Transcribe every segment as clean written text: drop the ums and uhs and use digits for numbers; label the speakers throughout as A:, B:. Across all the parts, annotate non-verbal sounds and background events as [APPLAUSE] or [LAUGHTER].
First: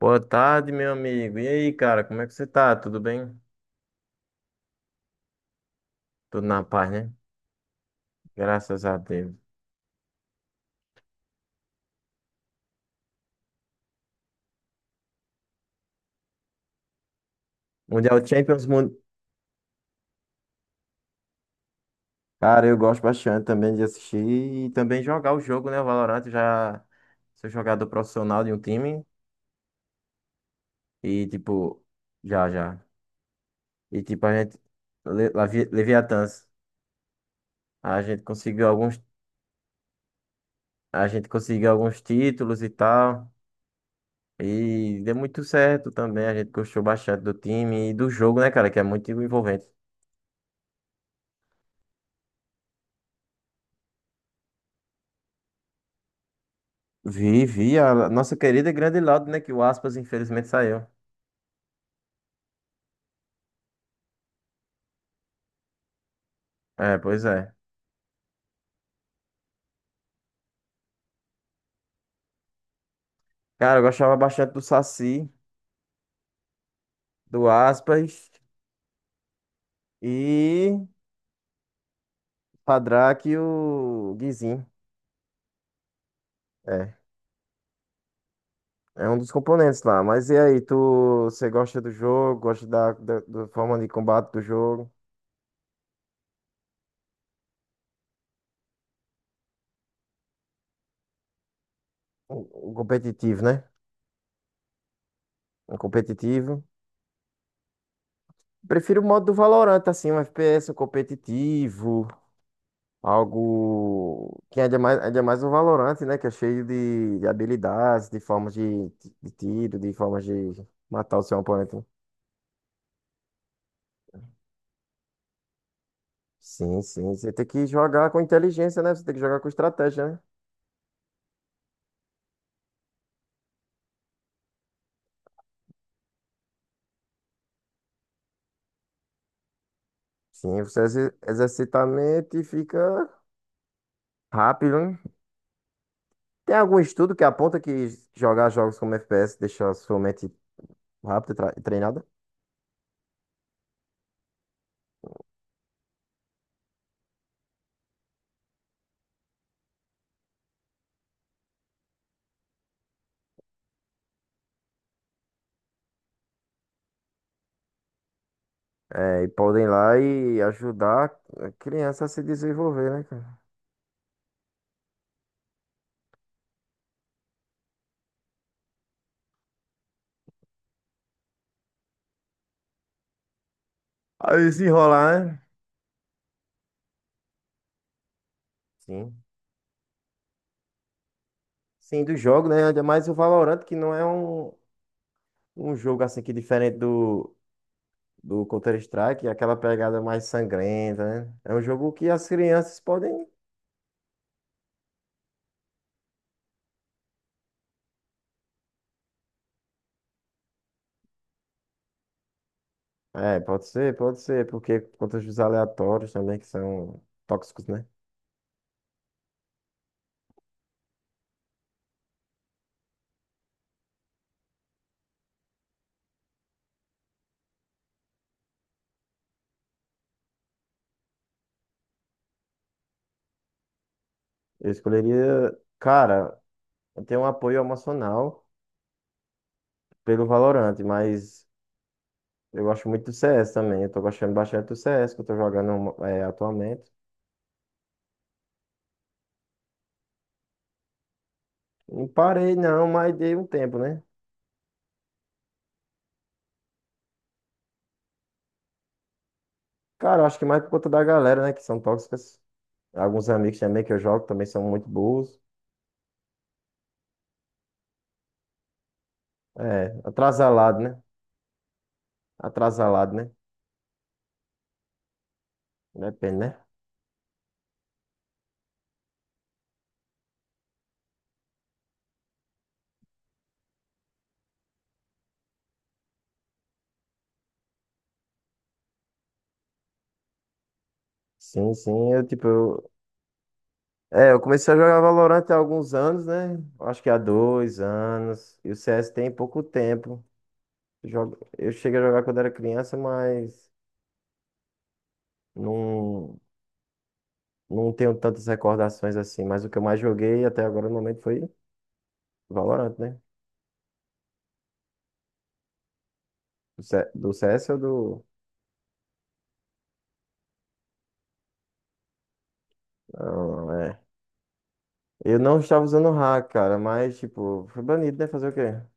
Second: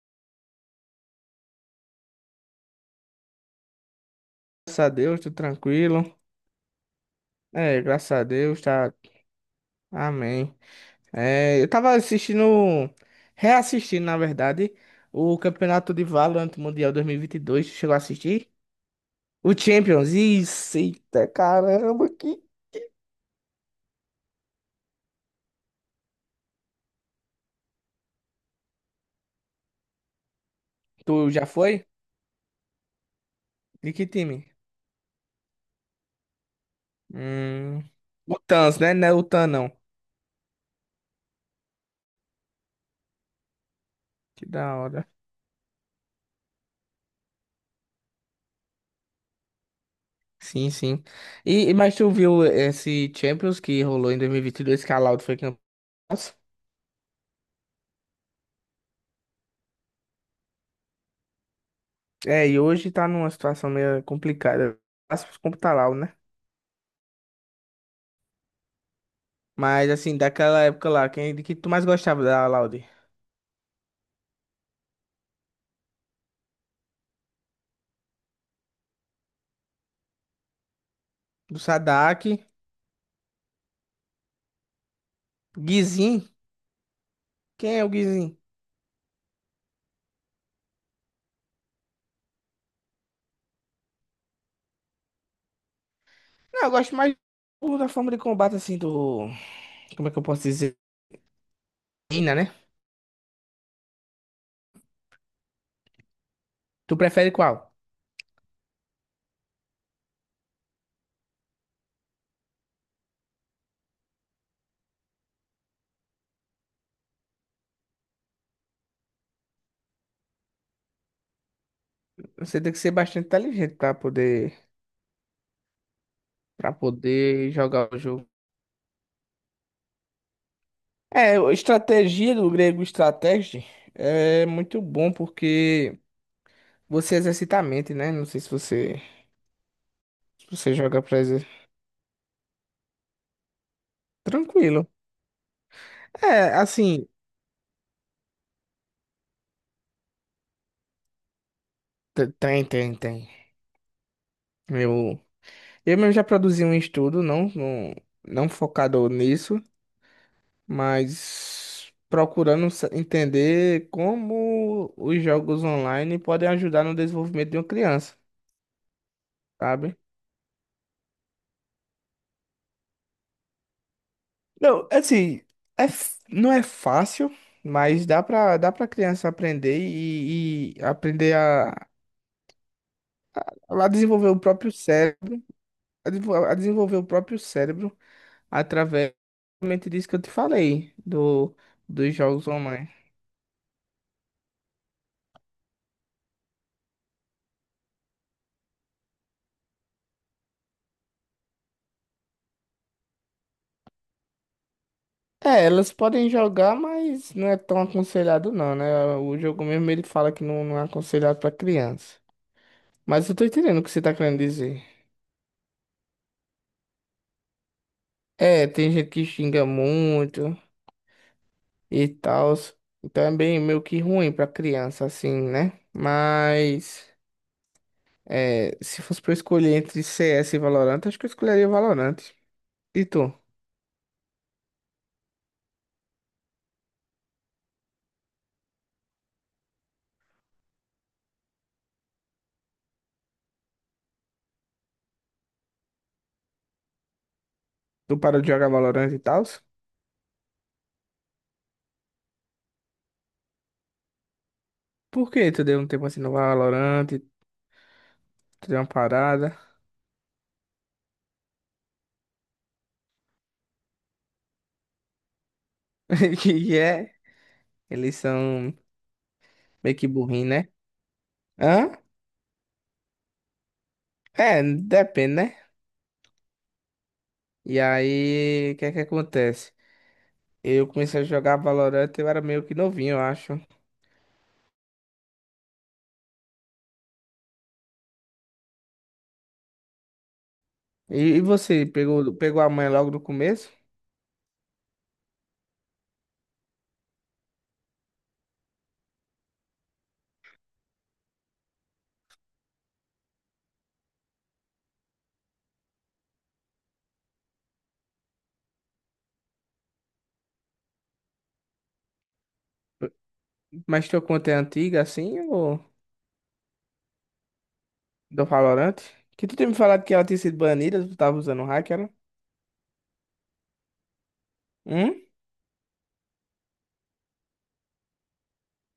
A: Boa tarde, meu amigo. E aí, cara, como é que você tá? Tudo bem?
B: Graças a Deus, tudo tranquilo.
A: Tudo na paz, né?
B: É, graças a Deus,
A: Graças
B: tá.
A: a Deus.
B: Amém. É, eu tava assistindo, reassistindo, na verdade, o Campeonato de Valorant Mundial 2022. Tu chegou a
A: Mundial
B: assistir?
A: Champions,
B: O Champions. Isso, eita, caramba, que.
A: cara, eu gosto bastante também de assistir e também jogar o jogo, né? O Valorant eu já sou jogador profissional de um time e
B: Tu já
A: tipo,
B: foi?
A: já, já.
B: De
A: E
B: que
A: tipo, a
B: time?
A: gente Leviatãs,
B: Hum,
A: a gente
B: o
A: conseguiu
B: Tans, né?
A: alguns
B: Não é o Tan, não.
A: a gente conseguiu alguns títulos e tal.
B: Que da
A: E
B: hora.
A: deu muito certo também, a gente gostou bastante do time e do jogo, né, cara, que é muito envolvente.
B: Sim, sim. Mas tu viu esse Champions que rolou em 2022 que a Loud foi campeã?
A: Vi a nossa querida e grande Laudo, né? Que o Aspas infelizmente saiu.
B: É, e hoje tá numa situação meio complicada. Aspas como tá Lau, né?
A: É, pois é.
B: Mas assim, daquela época lá, quem de que tu mais gostava da Laude?
A: Cara, eu gostava bastante do Saci, do Aspas e
B: Do Sadak,
A: Padraque e o Guizinho.
B: Guizin?
A: É,
B: Quem é o Guizin?
A: é um dos componentes lá. Mas e aí, você gosta do jogo? Gosta da forma de combate do jogo?
B: Não, eu gosto mais do- da forma de combate assim do, como é que eu posso dizer? Ina, né?
A: O competitivo, né? O competitivo.
B: Tu prefere qual?
A: Prefiro o modo do Valorant, assim, um FPS, um competitivo. Algo que é mais, ainda é mais o Valorant, né? Que é cheio de habilidades, de formas de tiro, de formas de matar o seu oponente.
B: Você tem que ser bastante inteligente pra poder para
A: Sim, sim. Você tem
B: poder
A: que
B: jogar o
A: jogar com
B: jogo.
A: inteligência, né? Você tem que jogar com estratégia, né?
B: É, a estratégia do grego estratégia é muito bom porque você exercita a mente, né? Não sei se você se
A: Sim,
B: você
A: você
B: joga pra exer-
A: exercita a mente e fica rápido,
B: Tranquilo.
A: né?
B: É,
A: Tem algum
B: assim,
A: estudo que aponta que jogar jogos como FPS deixa a sua mente rápida e treinada?
B: tem, tem, tem. Eu, eu mesmo já produzi um estudo, não, não, não focado nisso, mas procurando entender como os jogos online podem ajudar no desenvolvimento de uma criança,
A: É, e podem ir
B: sabe?
A: lá e ajudar a criança a se desenvolver, né, cara?
B: Não, assim, é, não é fácil, mas dá pra criança aprender e aprender a desenvolver
A: A
B: o próprio
A: desenrolar, né?
B: cérebro, a desenvolver o próprio cérebro através
A: Sim.
B: realmente disso que eu te falei, do,
A: Sim,
B: dos
A: do
B: jogos
A: jogo, né? Ainda
B: online.
A: mais o Valorant, que não é um jogo assim que diferente do Counter-Strike, é aquela pegada mais sangrenta, né? É um jogo que as crianças podem.
B: É, elas podem jogar, mas não é tão aconselhado não, né? O jogo mesmo ele fala que não, não é aconselhado pra criança. Mas eu
A: É,
B: tô entendendo o que você tá
A: pode
B: querendo
A: ser, porque
B: dizer.
A: contra os aleatórios também, que são tóxicos, né?
B: É, tem gente que xinga muito e tal. Então é bem meio que ruim pra criança, assim, né? Mas é, se fosse pra eu escolher entre CS e Valorant, acho que eu escolheria Valorant. E tu?
A: Eu escolheria. Cara, eu tenho um apoio emocional pelo Valorant, mas eu gosto muito do CS também. Eu tô gostando bastante do CS que eu tô jogando, é, atualmente.
B: Tu parou de jogar Valorant e tal?
A: Não parei, não, mas dei um tempo, né?
B: Por que tu deu um tempo assim no Valorant, tu deu uma parada?
A: Cara, eu acho que mais por conta da galera, né, que são tóxicas. Alguns amigos também que eu jogo também são muito burros.
B: [LAUGHS] Que é, eles são
A: É,
B: meio que burrinho, né?
A: atrasalado, né?
B: Hã?
A: Atrasalado, né?
B: É, depende, né?
A: Depende, né?
B: E aí, o que é que acontece? Eu comecei a jogar Valorant, eu era meio que novinho, eu acho. E
A: Sim,
B: você,
A: sim,
B: pegou, pegou a manha logo no começo?
A: é, eu comecei a jogar Valorant há alguns anos, né? Acho que há 2 anos. E o CS tem pouco tempo. Eu cheguei a jogar quando era criança, mas não, não tenho tantas recordações assim. Mas o que eu mais joguei até agora no momento foi Valorant, né?
B: Mas tua conta é antiga, assim, ou
A: Do C- do ou do.
B: do Valorant? Que tu tinha me falado que ela tinha sido banida, tu tava usando hack, era?
A: Não, é.
B: Hum?
A: Eu não estava usando hack, cara, mas, tipo, foi banido, né? Fazer o quê?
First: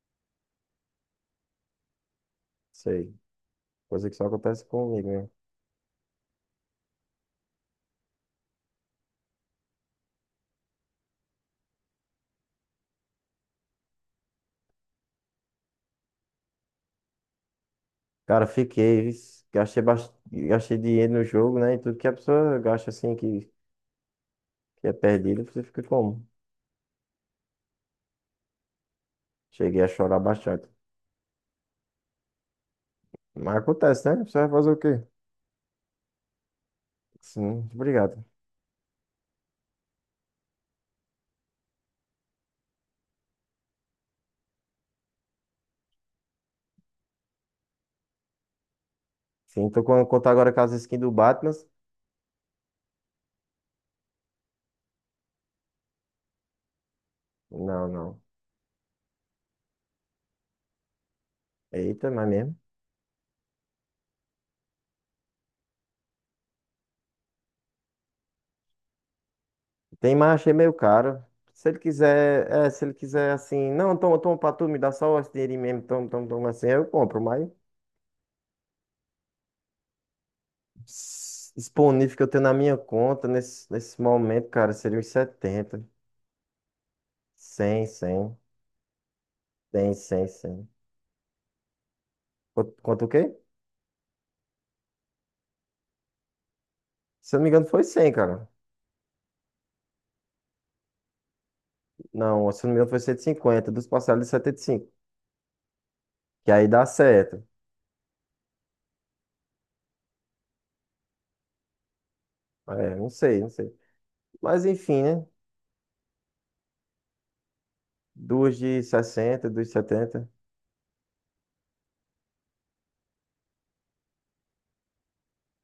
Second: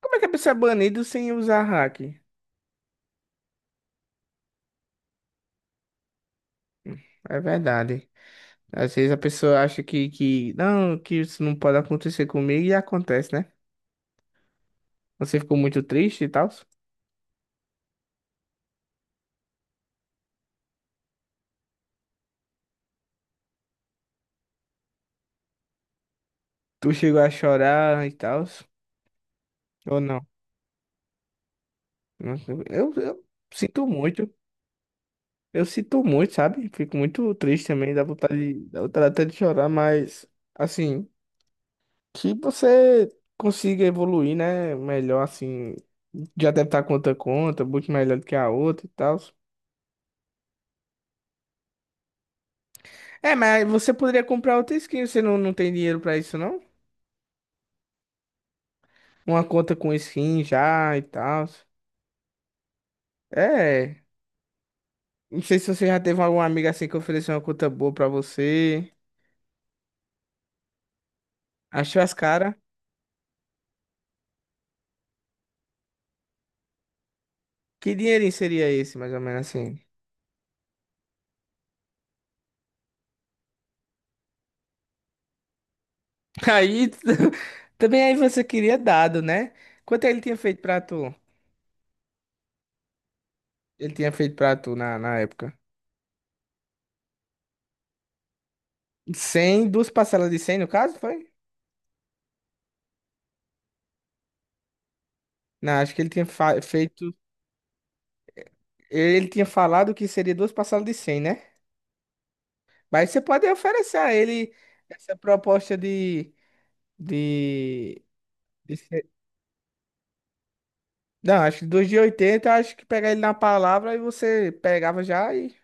B: Como é que a pessoa é banida sem usar hack?
A: Sei. Coisa que só acontece comigo, né?
B: Hum, É verdade. Às vezes a pessoa acha que não, que isso não pode acontecer comigo e acontece, né? Você ficou muito triste e tal?
A: Cara, fiquei, gastei dinheiro no jogo, né? E tudo que a pessoa gasta assim, que é perdido, você fica como?
B: Tu chegou a chorar e tal?
A: Cheguei a
B: Ou
A: chorar
B: não?
A: bastante.
B: Eu
A: Mas
B: sinto
A: acontece, né?
B: muito.
A: Você vai fazer o quê?
B: Eu sinto muito, sabe? Fico muito
A: Sim,
B: triste também, dá
A: obrigado.
B: vontade, de- dá vontade até de chorar, mas assim, que você consiga evoluir, né? Melhor assim. Já deve estar com outra conta, muito melhor do que a outra e tal.
A: Sim, tô com contar agora com as skins do Batman.
B: É, mas você poderia comprar outra skin, você não tem dinheiro pra isso, não?
A: Não, não.
B: Uma conta com skin já e tal.
A: Eita, mas mesmo.
B: É. Não sei se você já teve algum amigo assim que ofereceu uma conta boa pra você.
A: Tem, marcha achei meio caro. Se ele
B: Achou as
A: quiser,
B: caras.
A: é, se ele quiser assim, não, toma, toma pra tu, me dá só esse dinheirinho mesmo, toma, toma, toma assim, eu compro, mas
B: Que dinheirinho seria esse, mais ou menos assim?
A: disponível que eu tenho na minha conta nesse momento, cara, seria uns 70,
B: [LAUGHS] Aí, [LAUGHS]
A: 100,
B: também aí
A: 100,
B: você queria dado, né?
A: 100,
B: Quanto ele
A: 100.
B: tinha feito
A: 100.
B: pra tu?
A: Quanto o quê?
B: Ele tinha feito pra tu na época?
A: Se eu não me engano foi 100, cara.
B: 100, duas parcelas de 100 no caso, foi?
A: Não, se eu não me engano foi 150, dos parcelados de 75,
B: Não, acho que ele tinha
A: que aí dá
B: feito.
A: certo.
B: Ele tinha falado que seria duas parcelas de cem, né?
A: É, não
B: Mas você
A: sei,
B: pode
A: não sei.
B: oferecer a ele
A: Mas enfim,
B: essa
A: né?
B: proposta de
A: Duas de
B: Esse- é,
A: 60, duas de 70,
B: não, acho que dos de 80. Acho que pegar ele na palavra e você pegava já e,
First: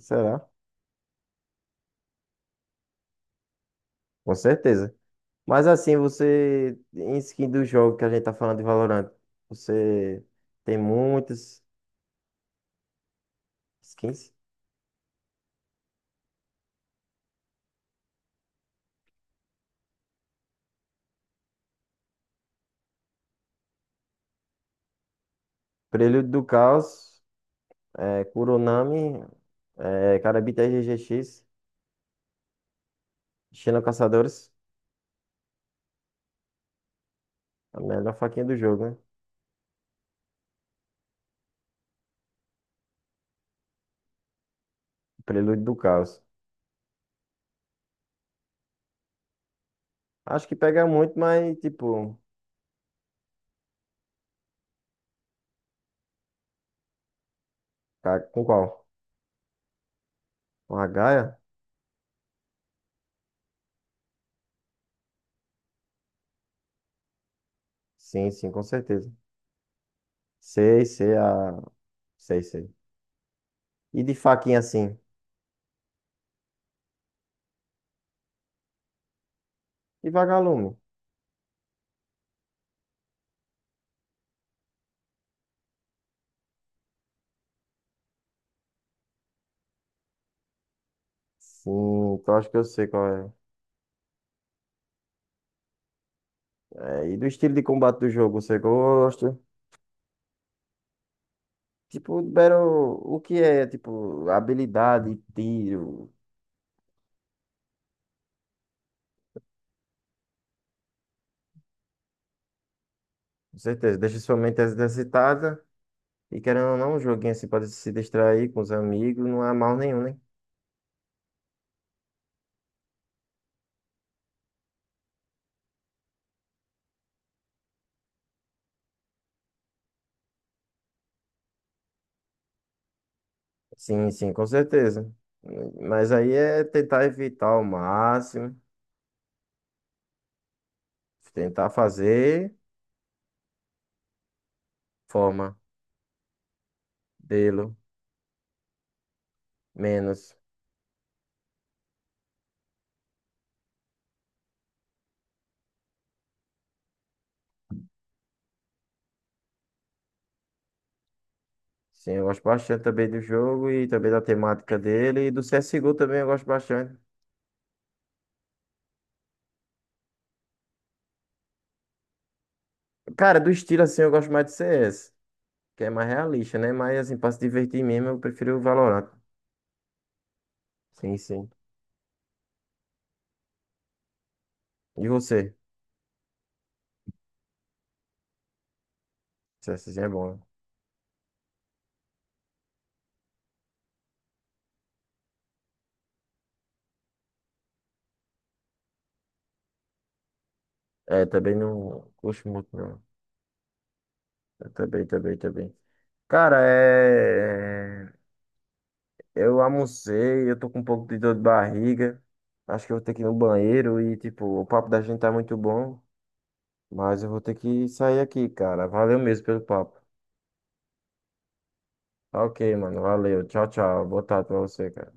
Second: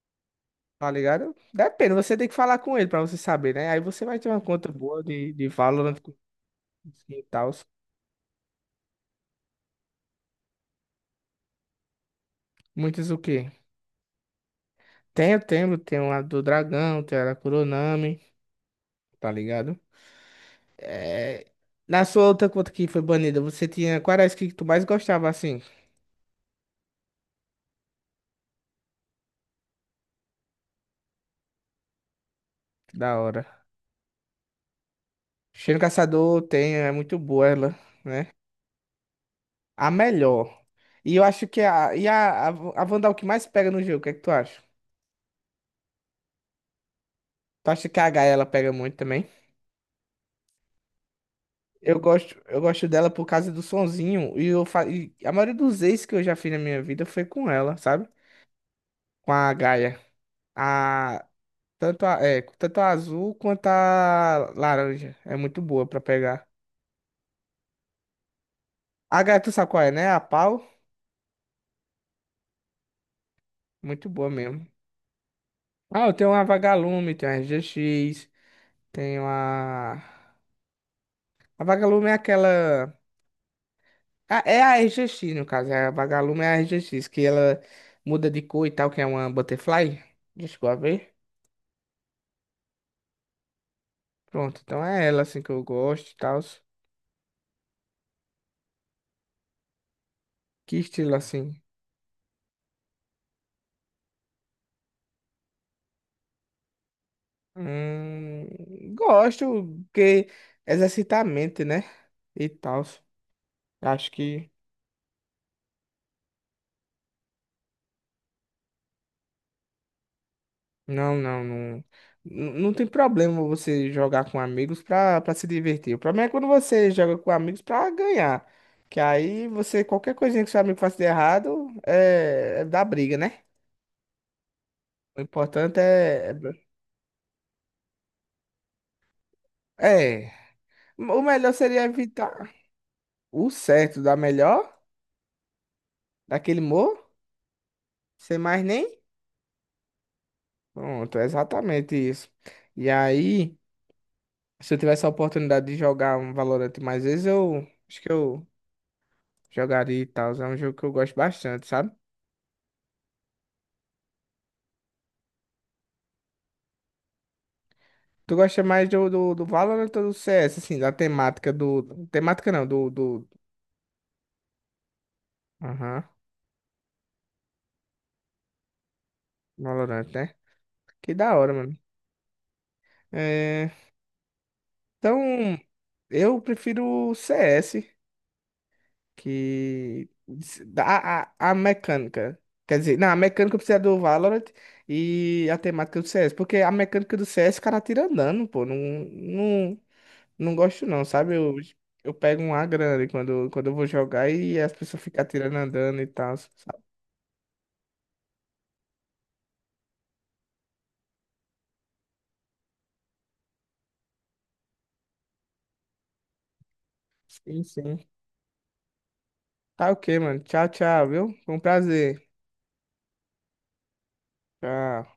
A: será?
B: tá ligado? Depende, você tem que falar com ele pra você saber, né? Aí você vai ter
A: Com
B: uma conta
A: certeza.
B: boa de
A: Mas assim,
B: Valorant com-
A: você, em
B: e
A: skin
B: tal.
A: do jogo que a gente tá falando de Valorant, você tem muitas
B: Muitas o quê?
A: skins.
B: Tenho a do Dragão, tenho a da Kuronami, tá ligado? É... Na sua outra conta que foi banida, você tinha. Qual era a skin que tu mais gostava assim?
A: Prelude do Caos, é, Kuronami, é, Karabita RGX,
B: Da hora.
A: Xena Caçadores,
B: Cheiro Caçador tem, é muito boa ela,
A: a melhor
B: né?
A: faquinha do jogo, né?
B: A melhor. E eu acho que a, e a, a Wanda é que mais pega no jogo, o que é que tu acha?
A: Prelude do Caos.
B: Tu acha que a Gaia ela pega muito também?
A: Acho que pega muito, mas
B: Eu
A: tipo,
B: gosto, eu gosto dela por causa do sonzinho. E a maioria dos ex que eu já fiz na minha vida foi com ela, sabe?
A: com qual?
B: Com a Gaia.
A: Com a Gaia?
B: A, tanto, a, é, tanto a azul quanto a laranja. É muito boa pra pegar.
A: Sim, sim, com certeza.
B: A Gaia, tu sabe qual é, né? A pau.
A: Sei, sei, sei, sei. E
B: Muito
A: de
B: boa
A: faquinha
B: mesmo.
A: assim?
B: Ah, eu tenho uma Vagalume, tenho a RGX, tenho
A: E
B: a.
A: Vagalume?
B: A Vagalume é aquela. Ah, é a RGX, no caso, é a Vagalume é a RGX, que ela muda de cor e tal, que é uma butterfly. Já chegou a ver?
A: Sim, eu acho que eu sei qual é.
B: Pronto, então é ela assim que eu gosto e tal.
A: É, e do estilo de combate do jogo, você gosta?
B: Que estilo assim?
A: Tipo, Battle, o que é, tipo, habilidade, tiro,
B: Gosto, porque exercita a mente, né? E tal.
A: com certeza,
B: Acho
A: deixa sua
B: que
A: mente exercitada. E querendo ou não, um joguinho assim pode se distrair com os amigos, não é mal nenhum, né?
B: não, não, não. Não tem problema você jogar com amigos pra se divertir. O problema é quando você joga com amigos pra ganhar. Que aí você, qualquer coisinha que seu amigo faça de errado, é dá briga, né?
A: Sim, sim, com certeza.
B: O importante
A: Mas aí
B: é.
A: é tentar evitar ao máximo,
B: É. É, o melhor
A: tentar
B: seria evitar
A: fazer
B: o certo da melhor,
A: forma,
B: daquele morro,
A: dele
B: sem mais nem.
A: menos.
B: Pronto, é exatamente isso. E aí, se eu tivesse a oportunidade de jogar um Valorant mais vezes, eu acho que eu jogaria e tal. É um jogo que eu gosto bastante, sabe?
A: Sim, eu gosto bastante também do jogo e também da temática dele. E do CSGO também eu gosto bastante.
B: Tu gosta mais do Valorant ou do CS, assim, da temática do. Temática não, do. Do...
A: Cara, do estilo assim, eu gosto mais de CS, que é
B: Aham,
A: mais realista, né? Mas assim, pra se divertir mesmo, eu prefiro o Valorant.
B: Valorant, né? Que
A: Sim,
B: da
A: sim.
B: hora, mano. É,
A: E
B: então,
A: você?
B: eu prefiro o CS.
A: CSzinho é
B: que
A: bom, né?
B: a, a, a mecânica, quer dizer, não, a mecânica precisa do Valorant e a temática do CS, porque a mecânica do CS o cara tira andando, pô, não, não, não gosto não,
A: É,
B: sabe?
A: também
B: Eu,
A: não
B: eu pego
A: gosto
B: um A
A: muito, não.
B: grande quando eu vou jogar e
A: Eu
B: as pessoas
A: também,
B: ficam
A: também,
B: atirando
A: também.
B: andando e tal,
A: Cara,
B: sabe?
A: eu almocei, eu tô com um pouco de dor de barriga. Acho que eu vou ter que ir no banheiro e, tipo, o papo da gente tá muito bom, mas eu vou ter
B: Sim,
A: que
B: sim.
A: sair aqui, cara. Valeu mesmo pelo
B: Tá
A: papo.
B: OK, mano. Tchau, tchau, viu? Foi um prazer.
A: Tá Ok, mano, valeu. Tchau, tchau. Boa tarde pra você, cara.
B: Tchau.